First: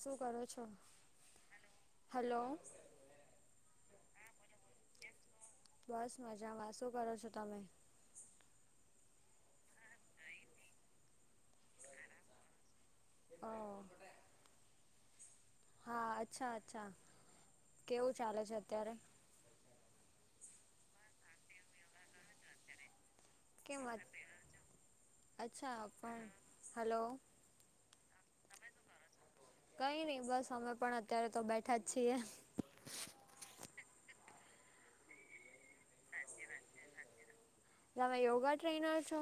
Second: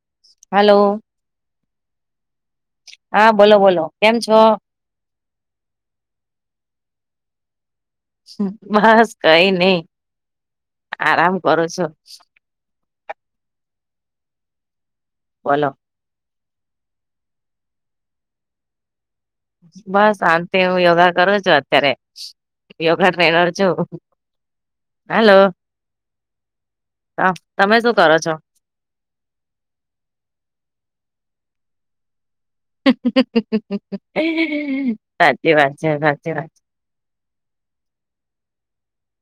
શું કરો છો? Hello hello. હા બોલો બોલો કેમ છો? બસ મજામાં, શું કરો છો તમે? બસ કઈ નઈ આરામ કરુ છું, હ બોલો હા અચ્છા અચ્છા કેવું ચાલે છે અત્યારે? બસ શાંતિ હું યોગા કરું છું અત્યારે યોગા [unintelligible] કેમ અત્યારે હાલો અચ્છા પણ હલો તમે શું કરો છો? કઈ નહી બસ અમે પણ અત્યારે તો બેઠા જ છીએ. [unintelligible] સાચી વાત છે સાચી વાત છે. તમે યોગા ટ્રેનર છો?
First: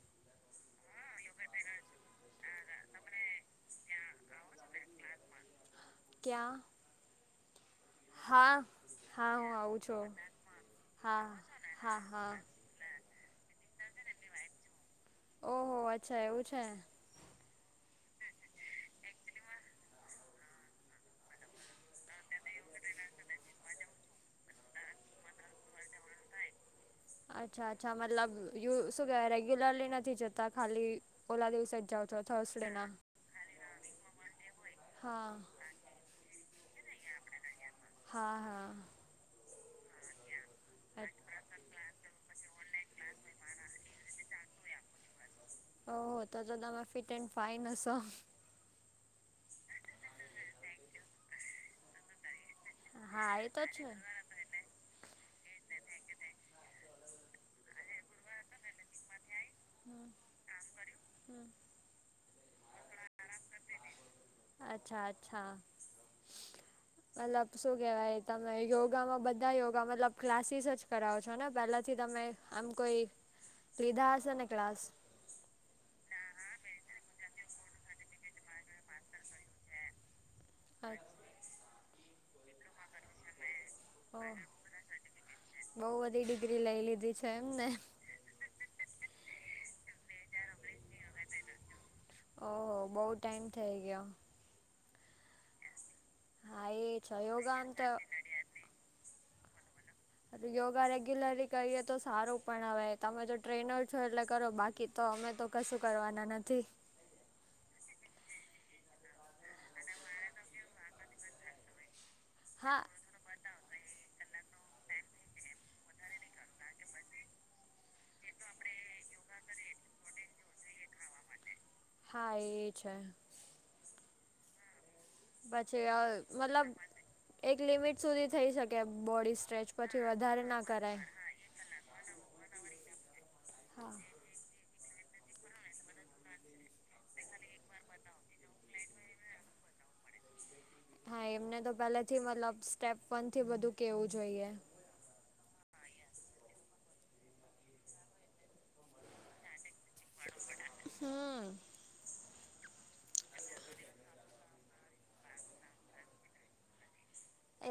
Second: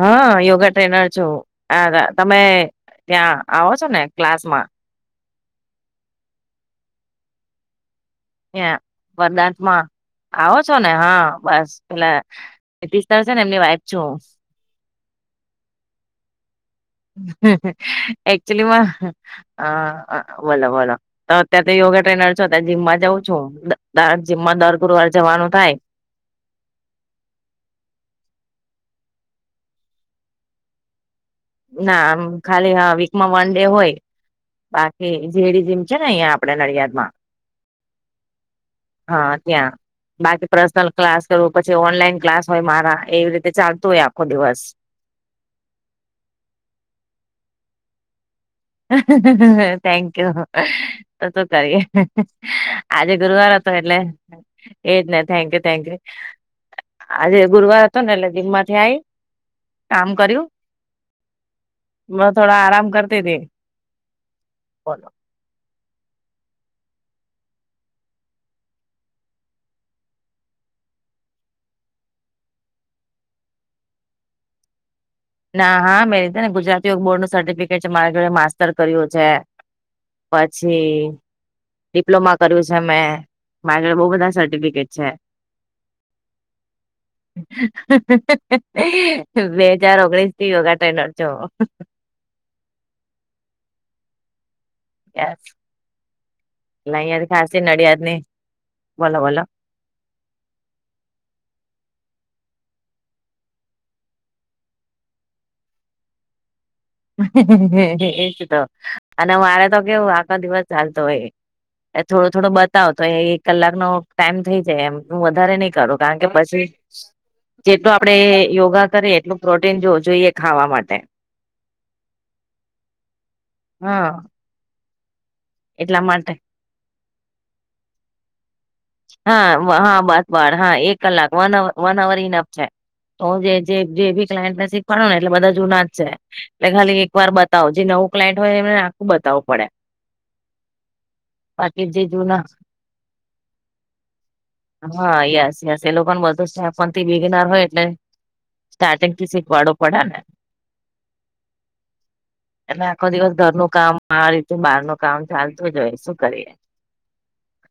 હા યોગા ટ્રેનર છું હા હા તમે ત્યાં આવો છો ને ક્લાસ માં? ક્યા? ત્યા હા હું આવું વરદાંતમાં છું આવો છો ને હા બસ હા પેલા હા નીતીશ સર છે ને એમની વાઈફ છું. ઓહો અચ્છા એવું છે. એક્ચુલી બોલો બોલો તો અત્યારે તો યોગા ટ્રેનર છો ત્યારે જીમમાં જઉં છું જીમમાં દર ગુરુવાર જવાનું થાય. અચ્છા અચ્છા મતલબ શું કહેવાય રેગ્યુલરલી નથી જતા ખાલી ઓલા દિવસે જ ના જાઓ છો આમ ખાલી હ થર્સડેના વીકમાં વન ડે હોય બાકી હા જેડી જીમ છે ને અહીયાં નડિયાદ માં હા હા ત્યાં બાકી પર્સનલ ક્લાસ કરવું પછી ઓનલાઈન ક્લાસ હોય મારા એવી રીતે ચાલતું હોય આખો દિવસ ઓ તો તો તમે ફિટ એન્ડ ફાઈન હશો થેન્કયુ તો કરીએ આજે હા એ ગુરુવાર તો હતો છે. એટલે એજ ને થેન્કયુ થેન્કયુ આજે ગુરુવાર હતો ને એટલે જીમમાંથી આવી કામ હમ કર્યું. હમ. ન થોડો આરામ કરતી તી અચ્છા અચ્છા મતલબ શું કેહેવાય તમે યોગામાં બધા યોગા મતલબ ક્લાસીસ જ કરાવો છો ને પહેલાથી તમે આમ કોઈ કીધા હશે ને ક્લાસ ના હા મેં ને ગુજરાત યોગ બોર્ડ નું સર્ટિફિકેટ છે મારા જોડે માસ્ટતર કર્યું છે. પછી ઓહ ડિપ્લોમા કર્યું છે મેં મારે બહું બધા સર્ટિફિકેટ છે. બહુ બધી ડિગ્રી લઈ લીધી છે એમને બે હજાર ઓગણીસ થી યોગા ટ્રેનર છું. ઓહ બઉ ટાઈમ થઇ ગયો. [unintelligible] હા એ છે યોગા આમ તો નડિયાદની બોલો બોલો યોગા રેગ્યુલરલી કરીએ તો સારું પણ હ તમે જો ટ્રેનર છો એટલે કરો બાકી તો અમે તો કશું કરવાના નથી. એજ તો અને મારે તો કેવું આખો દિવસ ચાલતો હોય એ થોડો થોડો હા. બતાવ તો એ કલાક નો ટાઈમ થઈ જાય એમ હું વધારે નહી કરું કારણ કે પછી જેટલો આપડે યોગા કરીએ એટલું પ્રોટીન જો જોઈએ ખાવા માટે હા એ છે. હા. પછી અ એટલા માટે મતલબ એક લિમિટ સુધી થઇ શક કે બોડી હા સ્ટ્રેચ હા પછી બસ વધારે બળ ના હા કરાય. એક કલાક one hour one hour enough છે તો હું હા જે બી ક્લાયન્ટને શીખવાડો ને એટલે બધા જુના છે એટલે ખાલી એક વાર બતાવો જે નવું ક્લાયન્ટ હોય એમને આખું બતાવું પડે. હા એમને તો બાકી જે પહેલેથી જૂના મતલબ સ્ટેપ વન થી બધું કેવું જોઈએ. હા યસ યસ એ લોકોને બધું [unintelligible] થી બીગેનાર હોય એટલે સ્ટાર્ટિંગ થી શીખવાડુ પડે ને હમ્મ. એ આખો દિવસ ઘરનું કામ આ રીતે બહાર નું કામ ચાલતું જ હોય શું કરીએ.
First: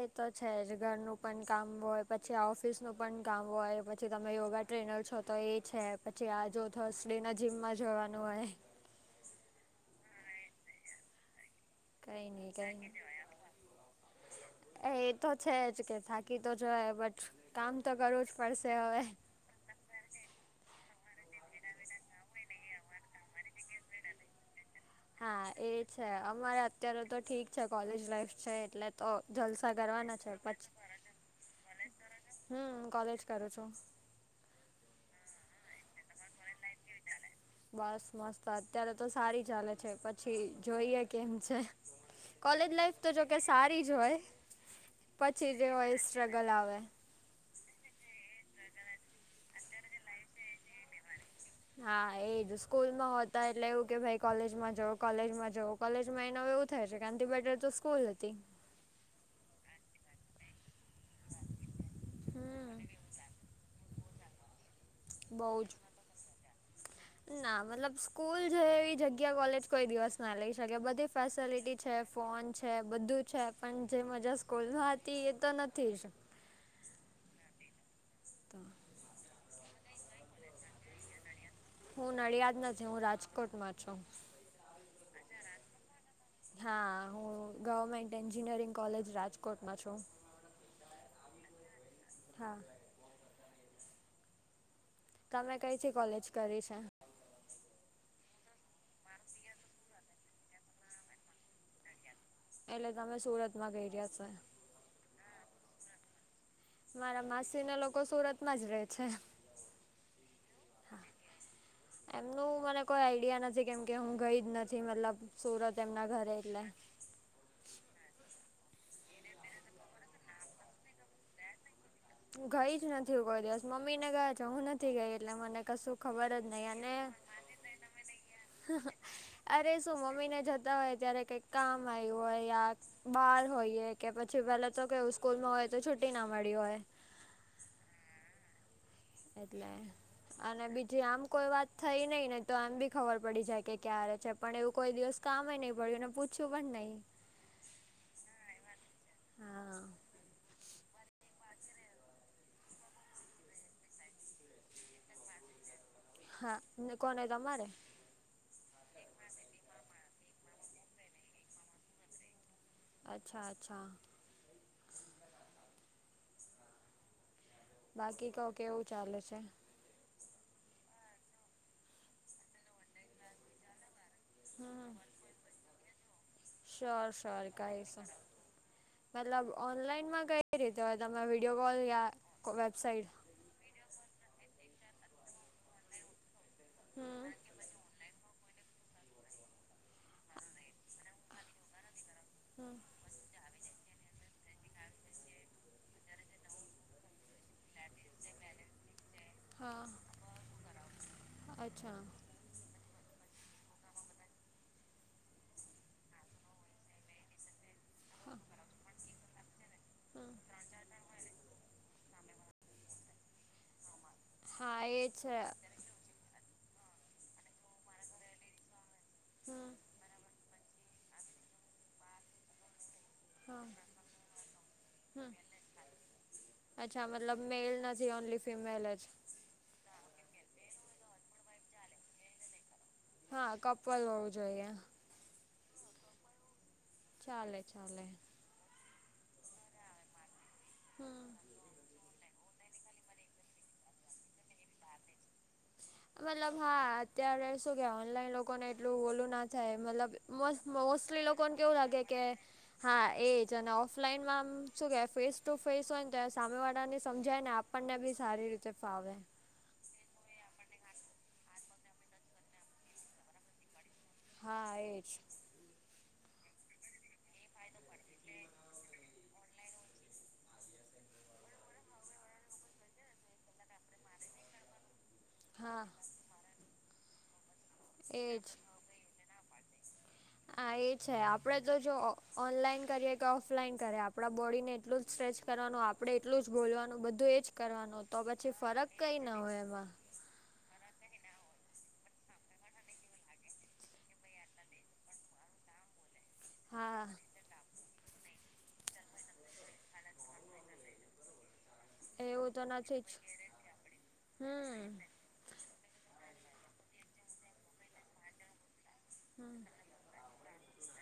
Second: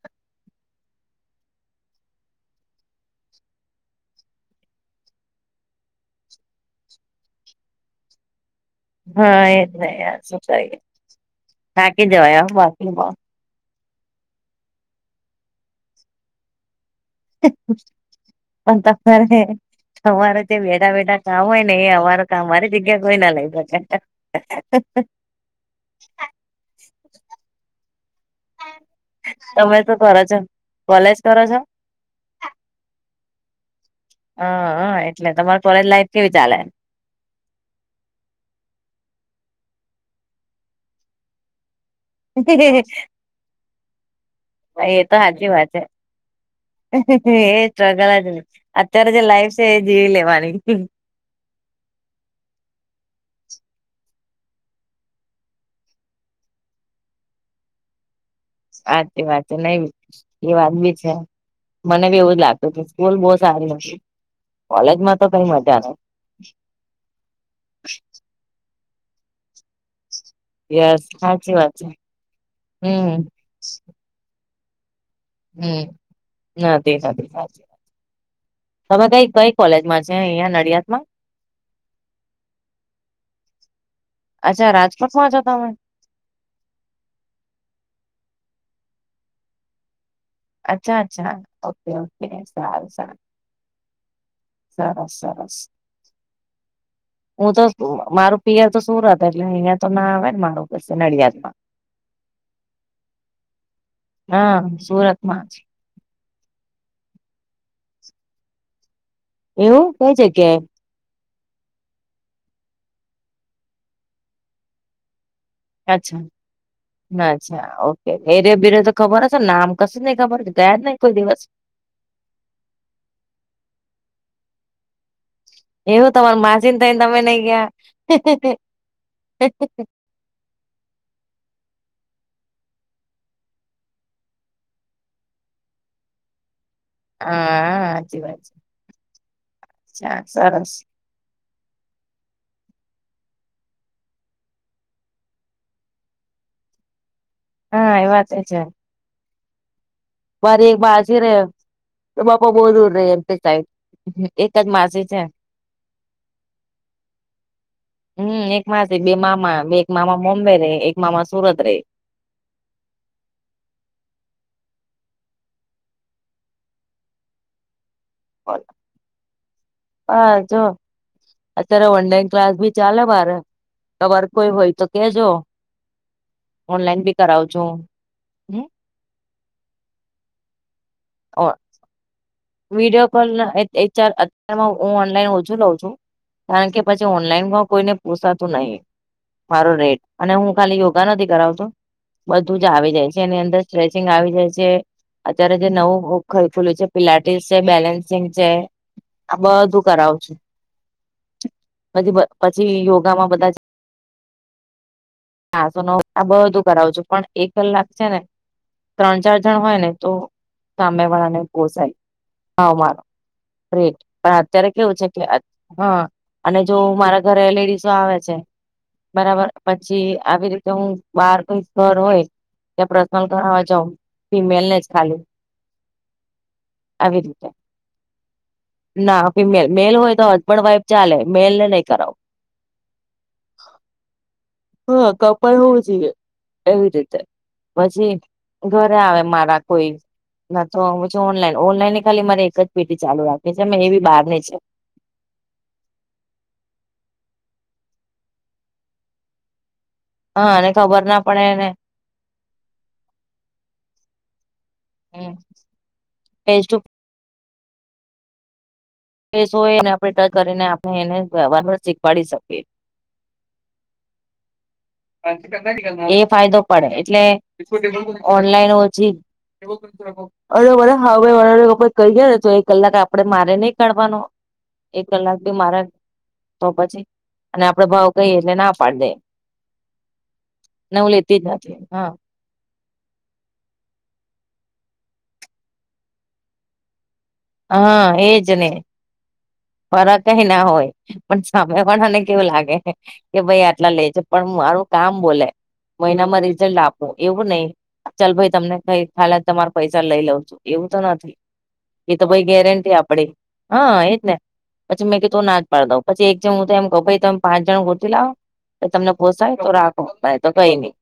એ તો છે જ ઘરનું પણ કામ હોય પછી ઓફિસનું પણ કામ હોય પછી તમે યોગા ટ્રેનર છો તો એ છે પછી આ જો થર્સ ડે ના જીમમાં જવાનું હોય. હા એ જ શું કરી થાકી કંઈ જવા હો નહીં કંઈ બાપ રે નહીં બાપ એ તો છે જ કે થાકી તો જ બટ કામ તો કરવું જ પડશે હવે. અમારે જે બેઠા બેઠા કામ હોય ને એ અમારૂ કામ મારી જગ્યા કોઈ ના લઈ શકે [inaudible] હા એ છે અમારે અત્યારે તો ઠીક છે કોલેજ લાઈફ છે એટલે તો જલસા તમે શું કરવાના કરો છે છો? પછી કોલેજ કરો છો? હમ્મ કોલેજ કરું છું હ હ એટલે તમાર કોલેજ લાાઈફ કેવી ચાલે? બસ મસ્ત અત્યારે તો સારી ચાલે છે પછી જોઈએ કેમ છે. કોલેજ લાઈફ તો જોકે સારી જ હોય એ તો સાચી પછી જે વાત છે. હોય સ્ટ્રગલ આવે. એ સ્ટ્રગલજ રે અત્યારે જે લાઈફ છે એ જીવી લેવાની હા એજ સ્કૂલમાં હોતા એટલે એવું કે ભાઈ કોલેજમાં જઉ કોલેજમાં જઉં કોલેજ માં એને હવે એવું થાય છે આનથી બેટર તો સ્કૂલ હતી. હાચી વાત છે નઈ એ વાત બી છે મને બી એવું જ લાગતું કે હમ સ્કૂલ બો સારી હતી કોલેજ માં બઉ જ ના મતલબ સ્કૂલ છે એવી જગ્યા કોલેજ કોઈ દિવસ ના લઈ શકે યસ બધી સાચી વાત ફેસલિટી છે ફોન છે બધું હમ્મ છે પણ જે મજા સ્કૂલમાં હ તી એ તો નથી જ ના તે સાચી વાત તો તમે કઈ કઈ કોલેજમાં છે અહિયાં નડિયાદ માં હું નડિયાદ નથી, હું રાજકોટમાં છું. અચ્છા રાજકોટમાં છો તમે હા હું ગવર્મેન્ટ એન્જિનિયરિંગ કોલેજ રાજકોટમાં છું. અચ્છા અચ્છા ઓકે ઓકે હા સારું સારું સરસ તમે કઈથી કોલેજ કરી છે. હું તો મારું પિયર તો સુરત એટલે અહિયાં તો ના આવે ને મારું [unintelligible] નડિયાદ માં એટલે તમે સુરત માં ગઈ રહ્યા [unintelligible] હા સુરતમાં જ. મારા માસી ના લોકો સુરતમાં જ રહે છે. એવું કઈ જગ્યાએ? એમનું મને કોઈ આઈડિયા નથી કેમ કે હું ગઈ જ નથી મતલબ સુરત એમના અચ્છા ઘરે એટલે અચ્છા ઓકે એરે બીરે તો ખબર હશે નામ કશું નઈ ખબર ગયા જ નહી કોઈ દિવસ. ગઈ જ નથી કોઈ દિવસ મમ્મી ને ગયા છે હું નથ થી ગઈ એટલે મને કશું એવું ખબર તમાર જ નઈ માસીને અને થઈને તમે નઈ ગયા અરે! શું મમ્મી ને જતા હોય ત્યારે કે કામ આયુ ઓય યાર બાર હોઈએ કે પછી પેલા તો કેવું સ્કૂલમાં હોય તો છુટી ના મળી હોય. હા આ હાચી વાત છે. એટલે અચ્છા અને સરસ બીજી આમ કોઈ વાત થઈ નઈ ની તો એમ બી ખબર પડી જાય કે ક્યારે છે પણ એવું કોઈ દિવસ કામે નઈ પડ્યું ને પૂછયું પણ નઈ. [unintelligible] હા એ વાતે છે. હા. મારી એક માછી રે એ બાપા બો દૂર રેય એમ-પી સાઈડ એક જ માસી છે. હા ને કોને તમારે? હમ એક માસી બે મામા બે એક મામા મોમ્બે રેય એક મામા સુરત રેય. અચ્છા અચ્છા. બાકી કો કેવું ચાલે છે? આ જો અત્યારે ઓનલાઈન ક્લાસ ભી ચાલે મારે. તમાર કોઈ હોય તો હમ કેજો. ઓનલાઈન શ્યોર ભી શ્યોર કરાવ છું. કહીશ મતલબ ઓનલાઈનમાં કઈ રીતે હોય તમે વિડીયો કોલ યા? વિડીયો વેબસાઇટ કોલ એ ચાર અત્યાર હું ઓનલાઈન ઓછુ લઉ. છું કારણ કે પછી હમ ઓનલાઈનમા કોઈને પોશાતો નહી મારો રેટ, અને હું ખાલી યોગા નથી કરાવતો બધું જ હમ આવી જાય છે એની અંદર સ્ટ્રેચિંગ આવી જાય છે, અત્યારે જે નવું ઉખ ખુલ્યું છે પિલાટ તે સે બેલેન્સિંગ છે. આ બધું હા કરાવ છું, અચ્છા પછી ભ પછી યોગામાં બધાજ આ તો ન આ બધું કરાવું છું. પણ એક કલાક છે ને ત્રણ-ચાર જણ હોય ને તો હમ સામે વાળા ને પોસાય. અમારો રેટ પણ અત્યારે હા કેવું એ છે કે અ હા! અને જો મારા ઘરે લેડીઝ આવે છે, બરાબર હમ પછી આવી રીતે હું બાર કોઈ ઘર હોય ત્યાં પ્રશનલ કરાવા હા જાવ ફિમેલ ને જ ખાલી હમ અચ્છા આવી મતલબ રીતે મેલ નથી ઓનલી ફિમેલ જ? ના ફિમેલ મેલ હોય તો હસબંદ વાઈફ ચાલે મેલ ને નઈ કરાવ. હા! કપલ હોવું જોઈએ. હા! કપલ હોવું જોઈએ એવી રીતે. ચાલે ચાલે પછી ઘરે આવે મારા કોઈ, ના તો પછી હમ ઓનલાઈન ઓનલાઈન ની ખાલી મારે એક જ પેટી ચાલુ રાખવી છે ને એ બી બહાર ની છે. મતલબ હા અત્યારે શું કે ઓનલાઈન લોકોને એટલું ઓલું ના થાય મતલબ મો હા અને ખબર ના મોસ્ટલી પડે લોકોને ને કેવું લાગે કે હા એ જ અને ઓફલાઈનમાં આમ શું કે ફેસ ટુ ફેસ હોય ને તો સામે ફેસ ટુ વાળા ને સમજાય ને આપણને બી સારી રીતે ફાવે. ફેશ હોય એને આપણે ફિલ્ટર કરીને આપણે એને રાબર ચીપકાવી શકીએ. હા, એજ. એ ફાયદો. પડે એટલે ઓનલાઈન ઓછી આવે તો બધા હા અવે વધારે લોકો કહી ગયા તો એ કલાક આપડે મારે નઈ કરવાનો એક કલાક ભી હા મારાજ તો પછી અને આપડે ભાવ કઈએ એજ એટલે ના પારદે. આ એ છે આપડે તો નથી જો હા ઓનલાઈન કરીએ કે ઓફલાઈન કરે, આપણા બોડીને એટલું જ સ્ટ્રેચ કરવાનું, આપણે એટલું જ બોલવાનું, બધું એ જ. કરવાનુ હા તો પછી ફરક કંઈ ના હોય એમાં. કોઈ ના હોય. પણ સામે પણ મને કેવું લાગે કે, ભાઈ, આટલા લેજે પણ મારું કામ બોલે. મહિનામાં. લ, હા આપું એવું નહીં ચાલ ભાઈ. તમને કઈ કાલે, તમારે પૈસા લઈ લઉં છું એવું તો નથી. એ તો ભાઈ, એવું ગેરંટી નથી જ આપડી હા, એ જ ને પછી હમ મેં તો ના જ પાડ દઉ પછી. એક જેમ હું તો એમ કહું, ભાઈ, તમે પાંચ જણ ગોઠી લાવો તમને પોસાય તો રાખો, નઈ તો કઈ ની.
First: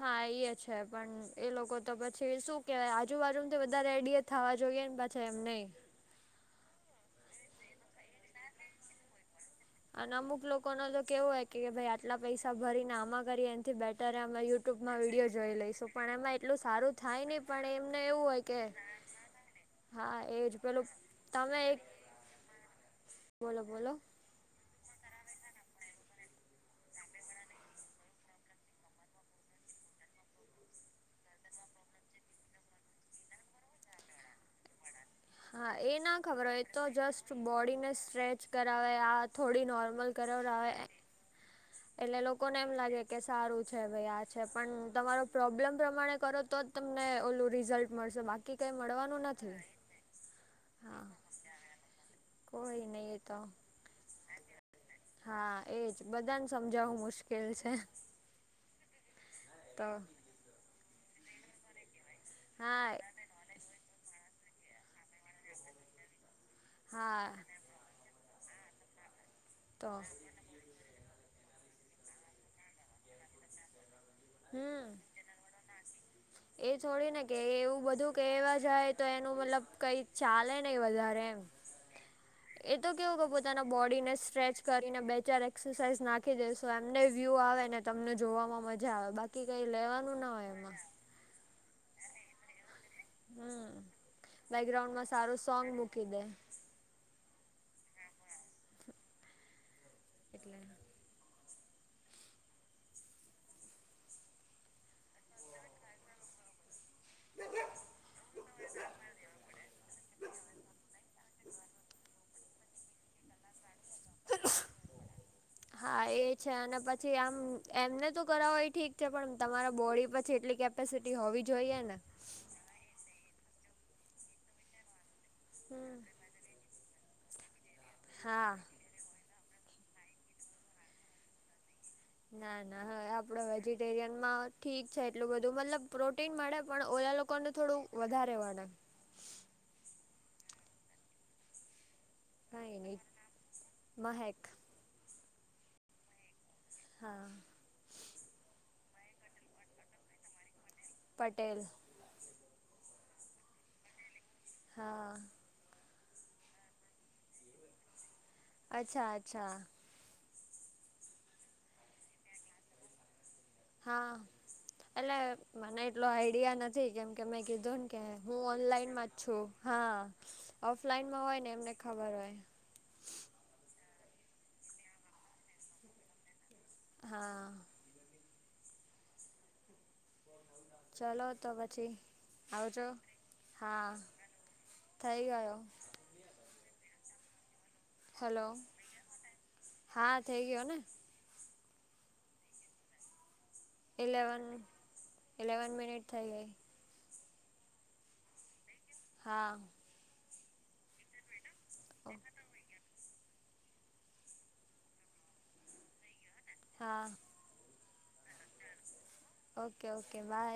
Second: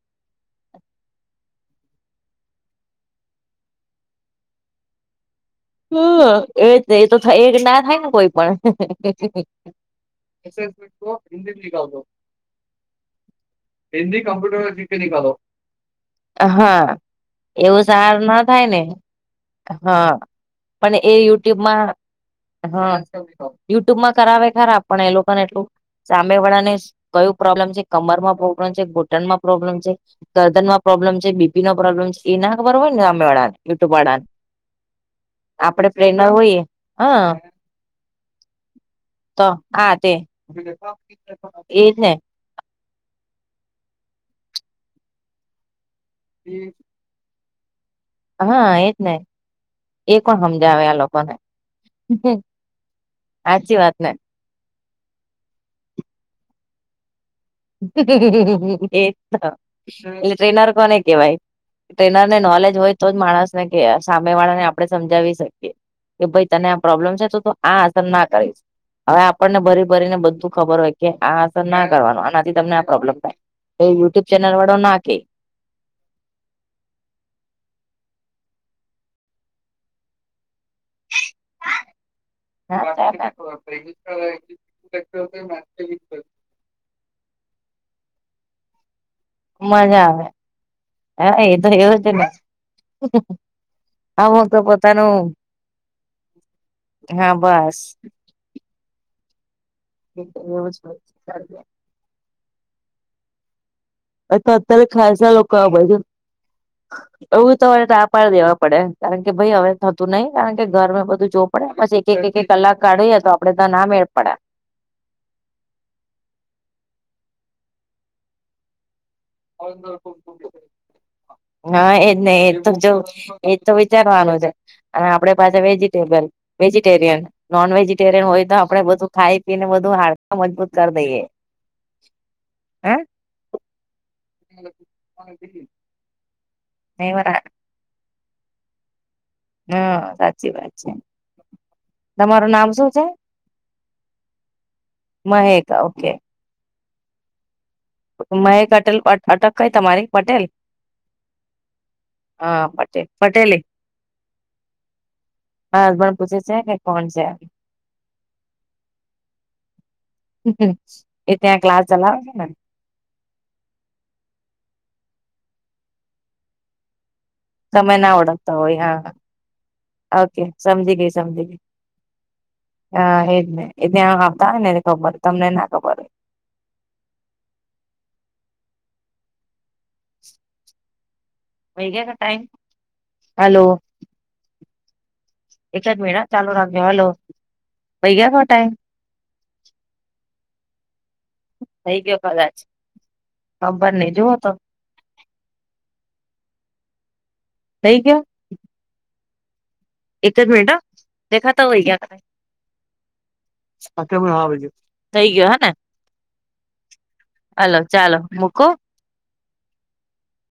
હા, એ છે. પણ એ લોકો તો પછી શું કેવાય, આજુબાજુમાં તો વધારે રડે. થવા જોઈએ ને પાછા, એમ નહીં. હમ, એ એ તો એ ના થાય ને કોઈ પણ. અને અમુક લોકો નો તો કેવો હોય કે, ભાઈ, આટલા પૈસા ભરીને આમાં કરી થી બેટરે, આમે યુટ્યુબમાં વિડીયો જોઈ લઈશું. પણ એમાં એટલું હા સારું થાય નહીં, પણ એમને સાર એવું ના હોય. કે થાય ને. હા, એજ પણ. પણ એ યુટ્યુબમાં [unintelligible] હા, બોલો બોલો યુટ્યુબમાં. કરાવે ખરા, પણ એ લોકો ને એટલું સામે વાળા ને કયું પ્રોબ્લેમ છે કમર માં બ? તેમ છે, ઘૂંટણમાં પ્રોબ્લેમ છે. ગરદનમાં પ્રોબ્લેમ છે, બીપી નો પ્રોબ્લેમ છે. એને ખબર હોય ને, અમે યુટ્યુબ વાળાને હા, આપડે એ ના પ્રેરનર ખબર હોય. હોઈએ એ તો હા જસ્ટ બોડીને સ્ટ્રેચ કરાવે આ થોડી નોર્મલ કરે આવે. [unintelligible] એ એટલે લોકોને એમ લાગે કે, સારું છે ભાઈ, આ છે. પણ તમારો પ્રોબ્લેમ પ્રમાણે કરો તો જ તમને ઓલું રિઝલ્ટ મળશે, બાકી હા કંઈ એજ ને મળવાનું નથી એ કોણ સમજાવે આ હા. લોકોને કોઈ નહીં, એ તો સાચી વાત ને હા, એજ બધાને સમજાવું મુશ્કેલ. છે એ [unintelligible] તો એ ટ્રેનર કોણ કેવાઈ? ટ્રેનર ને નોલેજ હોય હા તો જ માણસ ને કે સામે વાળા ને આપડે સમજાવી. કે ભાઈ, તને આ પ્રોબ્લેમ છે તો હા આ આસર ના કરીશ હવે. આપણને ભરી તો ભરીને બધું ખબર હોય કે, આ અસર ના કરવાનો. આનાથી તમને આ પ્રોબ્લેમ થયુ. હમ. [unintelligible] એ છોડીને કે એવું બધું કહેવા જાય તો એનું મતલબ કઈ ચાલે નહીં વધારે એમ. એ મજા તો કેવો કે, પોતાના બોડીને સ્ટ્રેચ કરીને બે-ચાર એક્સરસાઇઝ નાખી દેશે. તો એમને વ્યુ આવે ને તમને જોવામાં મજા આવે, બાકી કંઈ લેવાનું આવે ના હોય એમાં. હા, એ તો એવું છે. હમ, બેકગ્રાઉન્ડમાં સારું સોંગ મૂકી દે. હા, બસ. એટલે એવું. અ તો અત્યારે ખાસા લોકો આવે છે. એવું તોરે તો પા દેવા પડે, કારણ કે ભાઈ, હવે થતું નહીં. કારણ કે ઘર મે બધું જો પડે પછી એક-એક, એક-એક કલાક કાઢી તો આપડે તો ના મેળ પડ્યા. હા, એ છે. અને પછી આમ, એમને તો કરાવોયો ઠીક છે, પણ તમારા બોડી પછી એટલી કેપેસિટી હોવી જોઈએ ને. નહી એ તો જો એ તો વિચારવાનું છે અને આપડે પાસા વેજીટેબ વેજી ટેરિયન નોન વટેરિયન હોય તો હા આપણે બધું ખાઈ પીને બધું હાડ મજબૂત કરી દઈએ ના, ના, હા હવે આપડ વેજીિટેરિયનમાં ઠીક છે એટલું બધું, મતલબ. પ્રોટીન મળે, પણ નહી ઓલા બરા લોકોને થોડું વધારે પડે. હા, સાચી વાત છે. તમારું નામ કઈ શું નહી છે? મહેક મહેકા, ઓકે. હા મહેક અટેલ અટક કઈ તમારી પટેલ પટેલ હા પટેલ પટેલી હા હા હસબન્ડ પૂછે છે કે કોણ છે અચ્છા અચ્છા એ ત્યાં ક્લાસ ચલાવશે ને હા એટલે મને એટલો આઈડિયા નથી કેમ કે મેં કી જોન તમે કે ના હું ઓળખતા હોય ઓનલાઈન હા છું હા ઓકે સમજી ગઈ ઓફલાઈનમાં હોય સમજી ને ગઈ એમને ખબર હોય હા એજ ને એ ત્યાં આવતા હો ને ખબર તમને ના ખબર હોય હા ચલો તો વહી પછી ગયા કે ટાઈમ આવજો હલો હા થઈ ગયો એક મિનિટ હા ચાલુ રાખજો હલો વહી ગયા કો હલો ટાઈમ હા થઈ ગયો ને થઈ ગયો કદાચ ખબર નહી જુઓ ઇલેવન તો ઇલેવન મિનિટ થઇ ગઈ થઈ ગ્યો હા એક જ મિનિટ હા દેખા તા હોય ગયા [unintelligible] થઈ ગયો હ ને હા હલો ચાલો મૂકુ ઓકે ઓકે બાય